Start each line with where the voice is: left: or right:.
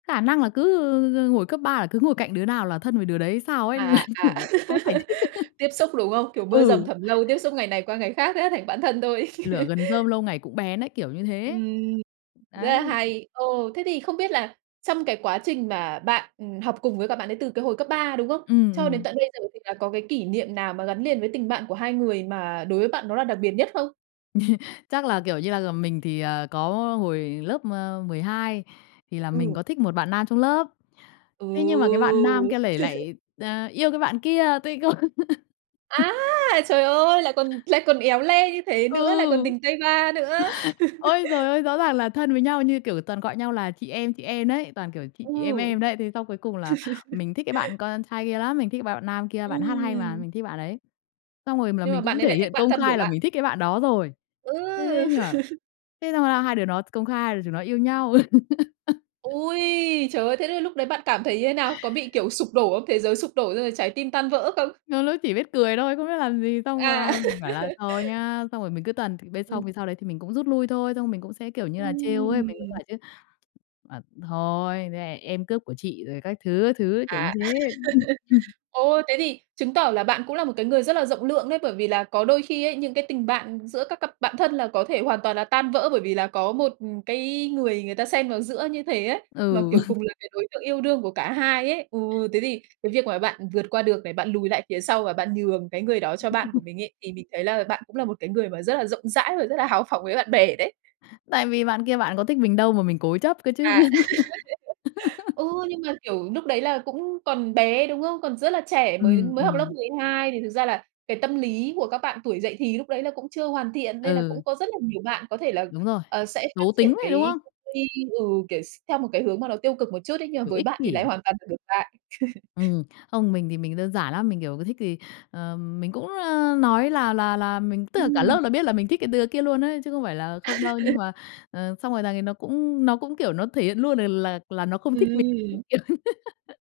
left: Khả năng là cứ hồi cấp 3 là cứ ngồi cạnh đứa nào là thân với đứa đấy hay sao ấy?
right: À, à, à,
left: Kiểu khó giải thích.
right: tiếp xúc, đúng không? Kiểu mưa
left: Ừ.
right: dầm thấm lâu, tiếp xúc ngày này qua ngày khác thế là thành bạn thân thôi.
left: Lửa gần rơm lâu ngày cũng bén ấy, kiểu như thế
right: Ừm. Rất
left: ấy.
right: là
left: Đấy.
right: hay! Ồ, thế thì không biết là trong cái quá trình mà bạn, ừm, học cùng với cả bạn đấy từ cái hồi cấp 3, đúng không?
left: Ừm,
right: Cho đến
left: ừm.
right: tận bây giờ thì là có cái kỷ niệm nào mà gắn liền với tình bạn của hai người mà đối với bạn đó là đặc biệt nhất không?
left: Chắc là, kiểu như là, ờ, mình thì, ờ, có hồi lớp, a, 12 thì là mình
right: Ừ.
left: có thích một bạn nam trong lớp, thế nhưng mà cái bạn nam
right: Ừ!
left: kia lại lại t yêu cái bạn kia, tôi không
right: Á, trời ơi! Lại còn lại còn éo le như thế nữa, lại còn
left: Ừ!
right: tình tay ba nữa.
left: Ôi giời ơi! Rõ ràng là thân với nhau như kiểu toàn gọi nhau là chị em, chị em đấy, toàn, kiểu, chị chị
right: Ừ.
left: em em đấy. Thế xong cuối cùng là mình thích cái bạn con trai kia lắm, mình thích bạn bạn nam kia, bạn hát hay mà,
right: Ừm.
left: mình thích bạn ấy. Xong rồi m là
right: Nhưng mà
left: mình
right: bạn
left: cũng
right: ấy
left: thể
right: lại thích
left: hiện
right: bạn
left: công
right: thân của
left: khai là
right: bạn.
left: mình thích cái bạn đó rồi. Thế thế
right: Ừ!
left: nhưng mà thế xong là hai đứa nó công khai hai đứa chúng nó yêu nhau.
right: Ôi, trời ơi! Thế thì lúc đấy bạn cảm thấy như thế nào? Có bị, kiểu, sụp đổ không, thế giới sụp đổ, xong rồi trái tim tan vỡ không?
left: Trong lớp chỉ biết cười thôi, không biết làm gì, xong
right: À!
left: là mình bảo là "thôi nhá", xong rồi mình cứ tuần bên
right: Ừm.
left: xong thì sau đấy thì mình cũng rút lui thôi, xong mình cũng sẽ, kiểu như là, trêu ấy, mình cũng
right: Ừm!
left: bảo chứ, à, "Thôi, [unintelligible] em cướp của chị" rồi các thứ, các thứ, kiểu như
right: À.
left: thế.
right: Ồ, thế thì chứng tỏ là bạn cũng là một cái người rất là rộng lượng đấy, bởi vì là có đôi khi ấy, những cái tình bạn giữa các cặp bạn thân là có thể hoàn toàn là tan vỡ, bởi vì là có một, ừm, cái người người ta xen vào giữa như thế ấy, mà,
left: Ừ.
right: kiểu, cùng là cái đối tượng yêu đương của cả hai ấy. Ừ, thế thì cái việc mà bạn vượt qua được này, bạn lùi lại phía sau và bạn nhường cái người đó cho bạn của mình ấy, thì mình thấy là bạn cũng là một cái người mà rất là rộng rãi và rất là háo phỏng với bạn bè đấy.
left: Tại vì bạn kia bạn có thích mình đâu mà mình cố chấp cơ
right: À.
left: chứ.
right: Ừ, nhưng mà, kiểu, lúc đấy là cũng còn bé, đúng không? Còn rất là trẻ, mới
left: Ừm,
right: mới học lớp
left: ừm.
right: 12 thì thực ra là cái tâm lý của các bạn tuổi dậy thì lúc đấy là cũng chưa hoàn thiện, nên là
left: Ừ.
right: cũng có rất là nhiều bạn có thể là,
left: Đúng rồi.
right: ờ, sẽ phát
left: Xấu tính
right: triển
left: ấy, đúng
right: cái
left: không?
right: tư duy ừ, kiểu, x theo một cái hướng mà nó tiêu cực một chút ấy, nhưng mà
left: Kiểu
right: với
left: ích
right: bạn thì lại
left: kỷ.
right: hoàn toàn ngược lại.
left: Ừm, không, mình thì mình đơn giản lắm, mình, kiểu, cứ thích thì, ờ, mình cũng, ơ, nói là là là mình tức là cả lớp
right: Ừm.
left: là biết là mình thích cái đứa kia luôn ấy, chứ không phải là không đâu, nhưng mà, ờ, xong rồi thằng ấy nó cũng nó cũng, kiểu, nó thể hiện luôn l là là nó không thích mình.
right: Ừm.
left: Đúng kiểu